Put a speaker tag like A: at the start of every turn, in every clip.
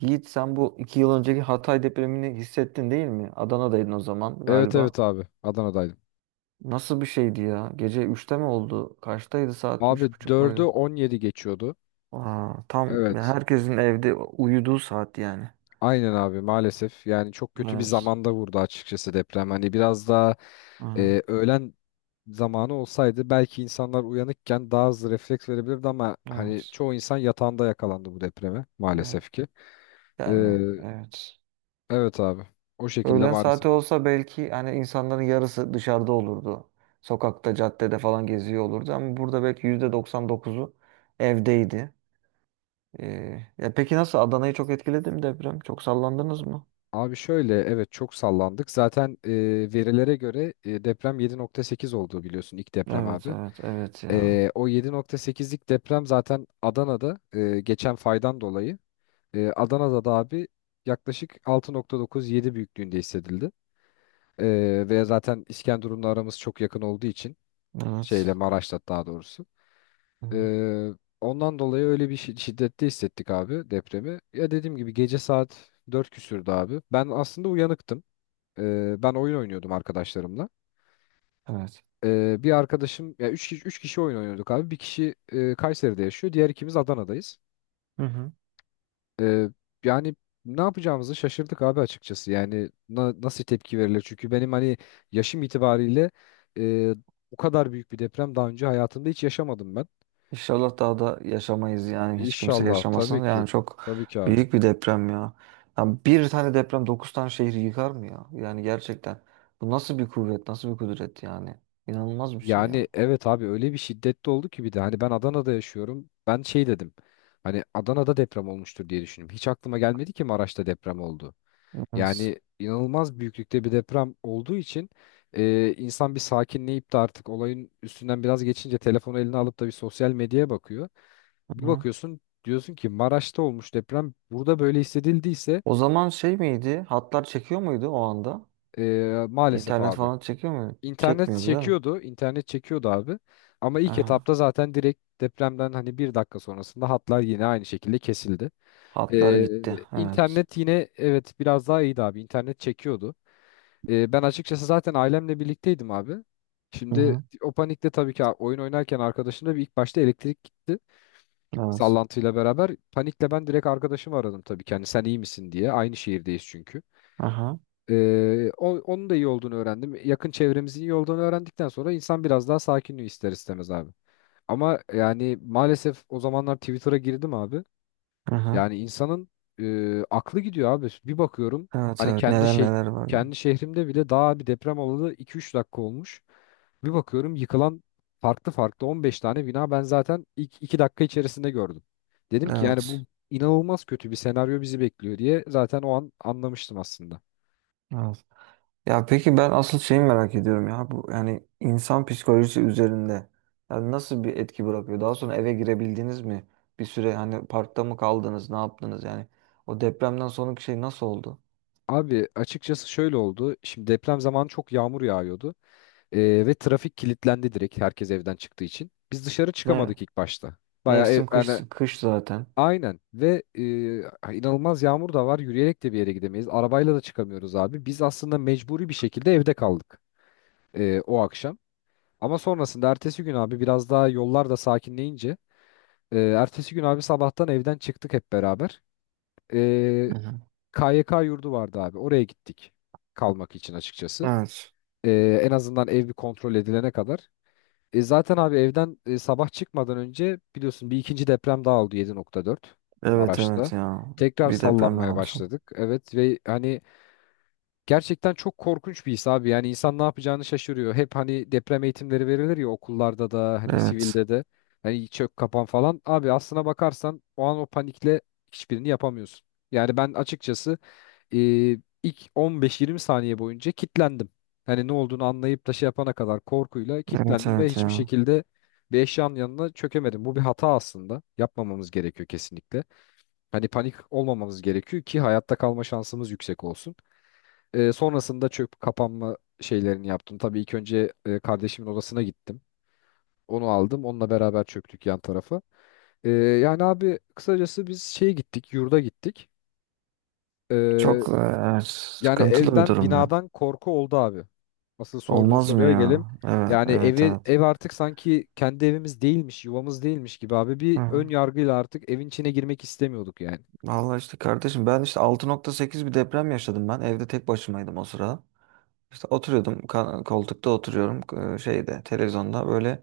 A: Yiğit sen bu iki yıl önceki Hatay depremini hissettin değil mi? Adana'daydın o zaman
B: Evet
A: galiba.
B: evet abi. Adana'daydım.
A: Nasıl bir şeydi ya? Gece üçte mi oldu? Kaçtaydı saat?
B: Abi
A: Üç buçuk
B: dördü
A: muydu?
B: 17 geçiyordu.
A: Aa, tam ya
B: Evet.
A: herkesin evde uyuduğu saat yani.
B: Aynen abi maalesef. Yani çok kötü bir
A: Evet.
B: zamanda vurdu açıkçası deprem. Hani biraz daha
A: Hı,
B: öğlen zamanı olsaydı belki insanlar uyanıkken daha hızlı refleks verebilirdi ama hani
A: evet.
B: çoğu insan yatağında yakalandı bu depreme maalesef
A: Evet.
B: ki. E,
A: Yani evet.
B: evet abi. O şekilde
A: Öğlen
B: maalesef.
A: saati olsa belki hani insanların yarısı dışarıda olurdu. Sokakta, caddede falan geziyor olurdu ama burada belki %99'u evdeydi. Ya peki nasıl Adana'yı çok etkiledi mi deprem? Çok sallandınız mı?
B: Abi şöyle evet çok sallandık. Zaten verilere göre deprem 7.8 olduğu biliyorsun ilk deprem
A: Evet,
B: abi.
A: evet, evet ya.
B: O 7.8'lik deprem zaten Adana'da geçen faydan dolayı Adana'da da abi yaklaşık 6.9-7 büyüklüğünde hissedildi. Ve zaten İskenderun'la aramız çok yakın olduğu için şeyle
A: Evet.
B: Maraş'la daha doğrusu.
A: Hı hı.
B: Ee, ondan dolayı öyle bir şiddette hissettik abi depremi. Ya dediğim gibi gece saat 4 küsürdü abi. Ben aslında uyanıktım. Ben oyun oynuyordum arkadaşlarımla.
A: Evet.
B: Bir arkadaşım ya 3 kişi, üç kişi oyun oynuyorduk abi. Bir kişi Kayseri'de yaşıyor. Diğer ikimiz Adana'dayız.
A: Hı hı.
B: Ee, yani ne yapacağımızı şaşırdık abi açıkçası. Yani nasıl tepki verilir? Çünkü benim hani yaşım itibariyle e, bu kadar büyük bir deprem daha önce hayatımda hiç yaşamadım ben.
A: İnşallah daha da yaşamayız yani hiç kimse
B: İnşallah tabii
A: yaşamasın.
B: ki.
A: Yani çok
B: Tabii ki abi.
A: büyük bir deprem ya. Ya bir tane deprem 9 tane şehri yıkar mı ya? Yani gerçekten. Bu nasıl bir kuvvet, nasıl bir kudret yani? İnanılmaz bir şey ya.
B: Yani evet abi öyle bir şiddetli oldu ki bir de hani ben Adana'da yaşıyorum. Ben şey dedim. Hani Adana'da deprem olmuştur diye düşündüm. Hiç aklıma gelmedi ki Maraş'ta deprem oldu.
A: Evet.
B: Yani inanılmaz büyüklükte bir deprem olduğu için insan bir sakinleyip de artık olayın üstünden biraz geçince telefonu eline alıp da bir sosyal medyaya bakıyor.
A: Hı
B: Bir
A: hı.
B: bakıyorsun diyorsun ki Maraş'ta olmuş deprem burada böyle hissedildiyse
A: O zaman şey miydi? Hatlar çekiyor muydu o anda?
B: maalesef
A: İnternet
B: abi.
A: falan çekiyor muydu?
B: İnternet
A: Çekmiyordu değil mi?
B: çekiyordu, internet çekiyordu abi. Ama ilk
A: Aha.
B: etapta zaten direkt depremden hani bir dakika sonrasında hatlar yine aynı şekilde kesildi.
A: Hatları gitti.
B: Ee,
A: Evet.
B: internet yine evet biraz daha iyiydi abi. İnternet çekiyordu. Ben açıkçası zaten ailemle birlikteydim abi.
A: Hı
B: Şimdi
A: hı.
B: o panikte tabii ki oyun oynarken arkadaşımda bir ilk başta elektrik gitti.
A: Evet.
B: Sallantıyla beraber. Panikle ben direkt arkadaşımı aradım tabii ki. Hani sen iyi misin diye. Aynı şehirdeyiz çünkü.
A: Aha.
B: Onun da iyi olduğunu öğrendim. Yakın çevremizin iyi olduğunu öğrendikten sonra insan biraz daha sakinliği ister istemez abi. Ama yani maalesef o zamanlar Twitter'a girdim abi.
A: Aha.
B: Yani insanın aklı gidiyor abi. Bir bakıyorum
A: Evet
B: hani
A: evet.
B: kendi
A: Neler
B: şey
A: neler var ya.
B: kendi şehrimde bile daha bir deprem olalı 2 üç dakika olmuş. Bir bakıyorum yıkılan farklı farklı 15 tane bina ben zaten ilk 2 dakika içerisinde gördüm. Dedim ki yani bu
A: Evet.
B: inanılmaz kötü bir senaryo bizi bekliyor diye zaten o an anlamıştım aslında.
A: Evet. Ya peki ben asıl şeyi merak ediyorum ya. Bu yani insan psikolojisi üzerinde yani nasıl bir etki bırakıyor? Daha sonra eve girebildiniz mi? Bir süre hani parkta mı kaldınız? Ne yaptınız yani? O depremden sonraki şey nasıl oldu?
B: Abi açıkçası şöyle oldu. Şimdi deprem zamanı çok yağmur yağıyordu. Ve trafik kilitlendi direkt herkes evden çıktığı için. Biz dışarı
A: Ve
B: çıkamadık ilk başta. Bayağı ev,
A: mevsim
B: yani
A: kış kış zaten.
B: aynen ve inanılmaz yağmur da var. Yürüyerek de bir yere gidemeyiz. Arabayla da çıkamıyoruz abi. Biz aslında mecburi bir şekilde evde kaldık o akşam. Ama sonrasında ertesi gün abi biraz daha yollar da sakinleyince ertesi gün abi sabahtan evden çıktık hep beraber. E,
A: Hı hı.
B: KYK yurdu vardı abi. Oraya gittik kalmak için açıkçası.
A: Evet.
B: E, en azından ev bir kontrol edilene kadar. E, zaten abi evden sabah çıkmadan önce biliyorsun bir ikinci deprem daha oldu 7.4
A: Evet
B: Maraş'ta.
A: evet ya.
B: Tekrar
A: Bir deprem daha
B: sallanmaya
A: olsun.
B: başladık. Evet ve hani gerçekten çok korkunç bir his abi. Yani insan ne yapacağını şaşırıyor. Hep hani deprem eğitimleri verilir ya okullarda da hani
A: Evet.
B: sivilde de. Hani çök kapan falan. Abi aslına bakarsan o an o panikle hiçbirini yapamıyorsun. Yani ben açıkçası e, ilk 15-20 saniye boyunca kitlendim. Hani ne olduğunu anlayıp da şey yapana kadar korkuyla
A: Evet
B: kitlendim ve
A: evet
B: hiçbir
A: ya.
B: şekilde bir eşyanın yanına çökemedim. Bu bir hata aslında. Yapmamamız gerekiyor kesinlikle. Hani panik olmamamız gerekiyor ki hayatta kalma şansımız yüksek olsun. E, sonrasında çöp kapanma şeylerini yaptım. Tabii ilk önce kardeşimin odasına gittim. Onu aldım. Onunla beraber çöktük yan tarafa. E, yani abi kısacası biz şeye gittik, yurda gittik. E,
A: Çok, evet,
B: Yani
A: sıkıntılı bir
B: evden
A: durum ya.
B: binadan korku oldu abi. Asıl sorduğun
A: Olmaz mı
B: soruya gelim.
A: ya? Evet,
B: Yani
A: evet,
B: evi
A: evet.
B: ev artık sanki kendi evimiz değilmiş, yuvamız değilmiş gibi abi.
A: Hı
B: Bir
A: hı.
B: ön yargıyla artık evin içine girmek istemiyorduk yani.
A: Vallahi işte kardeşim ben işte 6.8 bir deprem yaşadım ben. Evde tek başımaydım o sırada. İşte oturuyordum koltukta oturuyorum, e, şeyde televizyonda böyle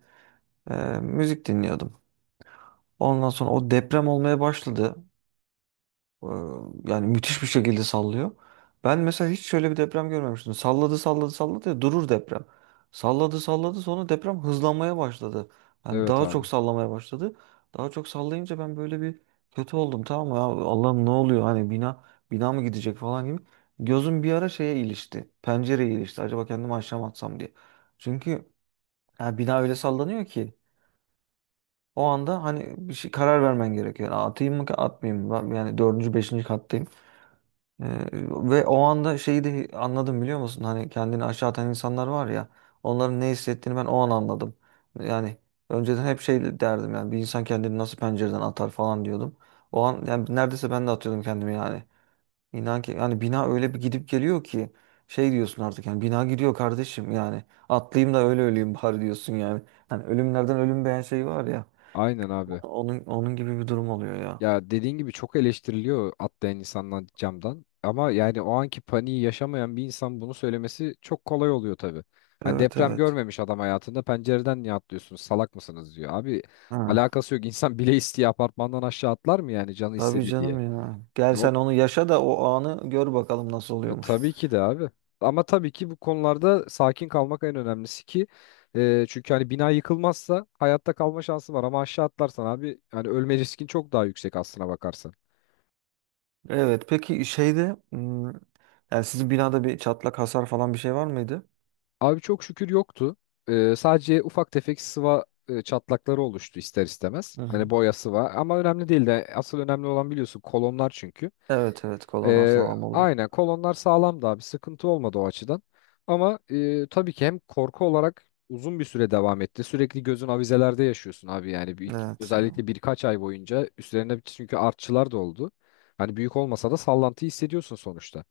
A: e, müzik dinliyordum. Ondan sonra o deprem olmaya başladı. Ee, Yani müthiş bir şekilde sallıyor. Ben mesela hiç şöyle bir deprem görmemiştim. Salladı salladı salladı ya durur deprem. Salladı salladı sonra deprem hızlanmaya başladı. Yani
B: Evet
A: daha
B: abi.
A: çok sallamaya başladı. Daha çok sallayınca ben böyle bir kötü oldum, tamam mı? Ya Allah'ım ne oluyor, hani bina bina mı gidecek falan gibi. Gözüm bir ara şeye ilişti. Pencereye ilişti. Acaba kendimi aşağı mı atsam diye. Çünkü ya bina öyle sallanıyor ki o anda hani bir şey karar vermen gerekiyor. Yani atayım mı atmayayım mı? Yani dördüncü, beşinci kattayım. Ee, Ve o anda şeyi de anladım biliyor musun? Hani kendini aşağı atan insanlar var ya, onların ne hissettiğini ben o an anladım. Yani önceden hep şey derdim, yani bir insan kendini nasıl pencereden atar falan diyordum. O an yani neredeyse ben de atıyordum kendimi yani. İnan ki yani bina öyle bir gidip geliyor ki şey diyorsun artık, yani bina gidiyor kardeşim yani, atlayayım da öyle öleyim bari diyorsun yani. Hani ölümlerden ölüm beğen şey var ya,
B: Aynen abi.
A: onun onun gibi bir durum oluyor ya.
B: Ya dediğin gibi çok eleştiriliyor atlayan insanlar camdan. Ama yani o anki paniği yaşamayan bir insan bunu söylemesi çok kolay oluyor tabii. Hani
A: Evet
B: deprem
A: evet.
B: görmemiş adam hayatında pencereden niye atlıyorsunuz salak mısınız diyor. Abi
A: Ha.
B: alakası yok, insan bile isteye apartmandan aşağı atlar mı yani canı
A: Tabii
B: istedi diye.
A: canım ya. Gel sen
B: Hop,
A: onu yaşa da o anı gör bakalım nasıl oluyormuş.
B: tabii ki de abi. Ama tabii ki bu konularda sakin kalmak en önemlisi ki çünkü hani bina yıkılmazsa hayatta kalma şansı var ama aşağı atlarsan abi hani ölme riskin çok daha yüksek aslına bakarsan.
A: Evet peki yani sizin binada bir çatlak hasar falan bir şey var mıydı?
B: Abi çok şükür yoktu. E, sadece ufak tefek sıva çatlakları oluştu ister istemez.
A: Hı hı.
B: Hani boya sıva ama önemli değil de asıl önemli olan biliyorsun kolonlar çünkü.
A: Evet evet, kolonlar
B: Ee,
A: sağlam oldu.
B: aynen kolonlar sağlamdı abi sıkıntı olmadı o açıdan. Ama tabii ki hem korku olarak uzun bir süre devam etti. Sürekli gözün avizelerde yaşıyorsun abi yani bir,
A: Evet ya.
B: özellikle birkaç ay boyunca üstlerine çünkü artçılar da oldu. Hani büyük olmasa da sallantıyı hissediyorsun sonuçta.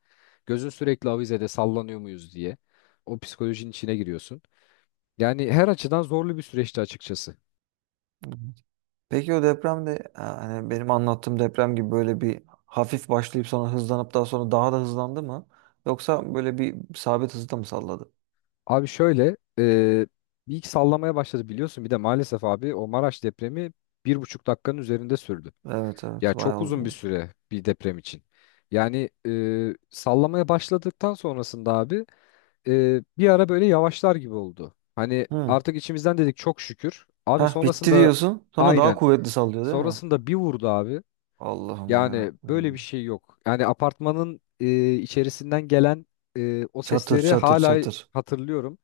B: Gözün sürekli avizede sallanıyor muyuz diye o psikolojinin içine giriyorsun. Yani her açıdan zorlu bir süreçti açıkçası.
A: Hı hı. Peki o depremde yani benim anlattığım deprem gibi böyle bir hafif başlayıp sonra hızlanıp daha sonra daha da hızlandı mı? Yoksa böyle bir sabit hızda mı salladı?
B: Abi şöyle bir iki sallamaya başladı biliyorsun bir de maalesef abi o Maraş depremi 1,5 dakikanın üzerinde sürdü.
A: Evet
B: Ya
A: evet,
B: çok
A: bayağı
B: uzun bir
A: uzun.
B: süre bir deprem için. Yani sallamaya başladıktan sonrasında abi bir ara böyle yavaşlar gibi oldu. Hani
A: Hı.
B: artık içimizden dedik çok şükür. Abi
A: Heh bitti
B: sonrasında
A: diyorsun sonra daha
B: aynen.
A: kuvvetli sallıyor değil mi?
B: Sonrasında bir vurdu abi.
A: Allah'ım ya.
B: Yani böyle bir şey yok. Yani apartmanın içerisinden gelen o
A: Çatır
B: sesleri
A: çatır
B: hala
A: çatır.
B: hatırlıyorum.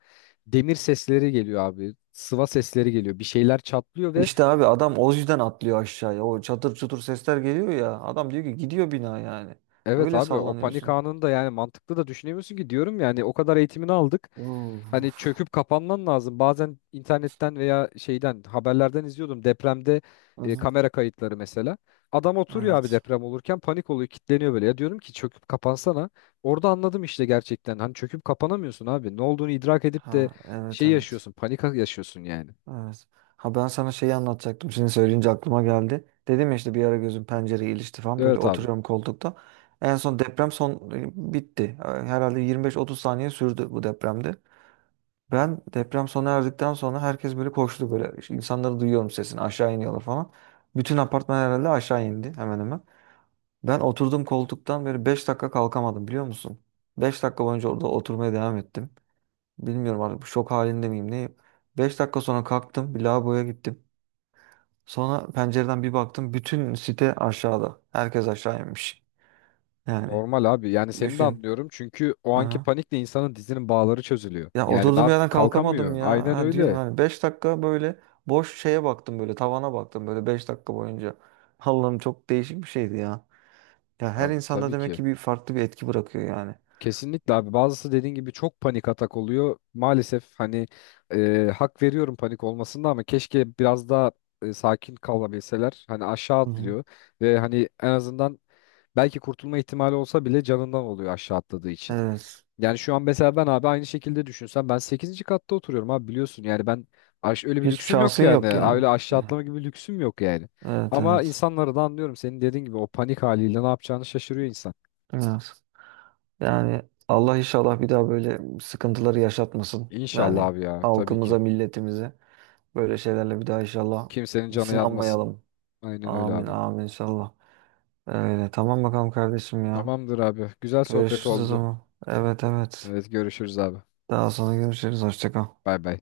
B: Demir sesleri geliyor abi. Sıva sesleri geliyor. Bir şeyler çatlıyor ve
A: İşte abi adam o yüzden atlıyor aşağıya. O çatır çutur sesler geliyor ya. Adam diyor ki gidiyor bina yani.
B: evet
A: Öyle
B: abi o panik
A: sallanıyorsun.
B: anında yani mantıklı da düşünemiyorsun ki diyorum yani o kadar eğitimini aldık. Hani
A: Uf.
B: çöküp kapanman lazım. Bazen internetten veya şeyden haberlerden izliyordum depremde
A: Hı-hı.
B: kamera kayıtları mesela. Adam oturuyor abi
A: Evet.
B: deprem olurken panik oluyor, kilitleniyor böyle. Ya diyorum ki çöküp kapansana. Orada anladım işte gerçekten. Hani çöküp kapanamıyorsun abi. Ne olduğunu idrak edip de
A: Ha, evet
B: şey
A: evet.
B: yaşıyorsun, panik yaşıyorsun yani.
A: Evet. Ha ben sana şeyi anlatacaktım. Şimdi söyleyince aklıma geldi. Dedim ya işte bir ara gözüm pencereye ilişti falan. Böyle
B: Evet abi.
A: oturuyorum koltukta. En son deprem son bitti. Herhalde 25-30 saniye sürdü bu depremde. Ben deprem sona erdikten sonra herkes böyle koştu böyle. İşte İnsanları duyuyorum sesini, aşağı iniyorlar falan. Bütün apartman herhalde aşağı indi hemen hemen. Ben oturduğum koltuktan böyle 5 dakika kalkamadım biliyor musun? 5 dakika boyunca orada oturmaya devam ettim. Bilmiyorum artık şok halinde miyim neyim. 5 dakika sonra kalktım bir lavaboya gittim. Sonra pencereden bir baktım, bütün site aşağıda. Herkes aşağı inmiş. Yani
B: Normal abi. Yani seni de
A: düşün.
B: anlıyorum. Çünkü o anki panikle insanın dizinin bağları çözülüyor.
A: Ya
B: Yani ne
A: oturdum yerden
B: yap
A: kalkamadım
B: kalkamıyor.
A: ya.
B: Aynen
A: Ha diyorum
B: öyle.
A: yani 5 dakika böyle boş şeye baktım, böyle tavana baktım böyle 5 dakika boyunca. Allah'ım çok değişik bir şeydi ya. Ya her
B: Abi
A: insanda
B: tabii
A: demek
B: ki.
A: ki bir farklı bir etki bırakıyor yani.
B: Kesinlikle abi. Bazısı dediğin gibi çok panik atak oluyor. Maalesef hani hak veriyorum panik olmasında ama keşke biraz daha sakin kalabilseler. Hani aşağı
A: Hı hı.
B: atlıyor ve hani en azından belki kurtulma ihtimali olsa bile canından oluyor aşağı atladığı için.
A: Evet.
B: Yani şu an mesela ben abi aynı şekilde düşünsem ben sekizinci katta oturuyorum abi biliyorsun yani ben öyle bir
A: Hiçbir
B: lüksüm yok
A: şansın
B: yani,
A: yok yani.
B: Öyle aşağı
A: Yani,
B: atlama gibi bir lüksüm yok yani.
A: evet
B: Ama
A: evet.
B: insanları da anlıyorum senin dediğin gibi o panik haliyle ne yapacağını şaşırıyor insan.
A: Evet. Yani Allah inşallah bir daha böyle sıkıntıları yaşatmasın.
B: İnşallah
A: Yani
B: abi ya tabii
A: halkımıza,
B: ki.
A: milletimize böyle şeylerle bir daha inşallah
B: Kimsenin canı yanmasın.
A: sınanmayalım.
B: Aynen öyle
A: Amin
B: abi.
A: amin inşallah. Öyle tamam bakalım kardeşim ya.
B: Tamamdır abi. Güzel sohbet
A: Görüşürüz o
B: oldu.
A: zaman. Evet evet.
B: Evet görüşürüz abi.
A: Daha sonra görüşürüz. Hoşça kal.
B: Bay bay.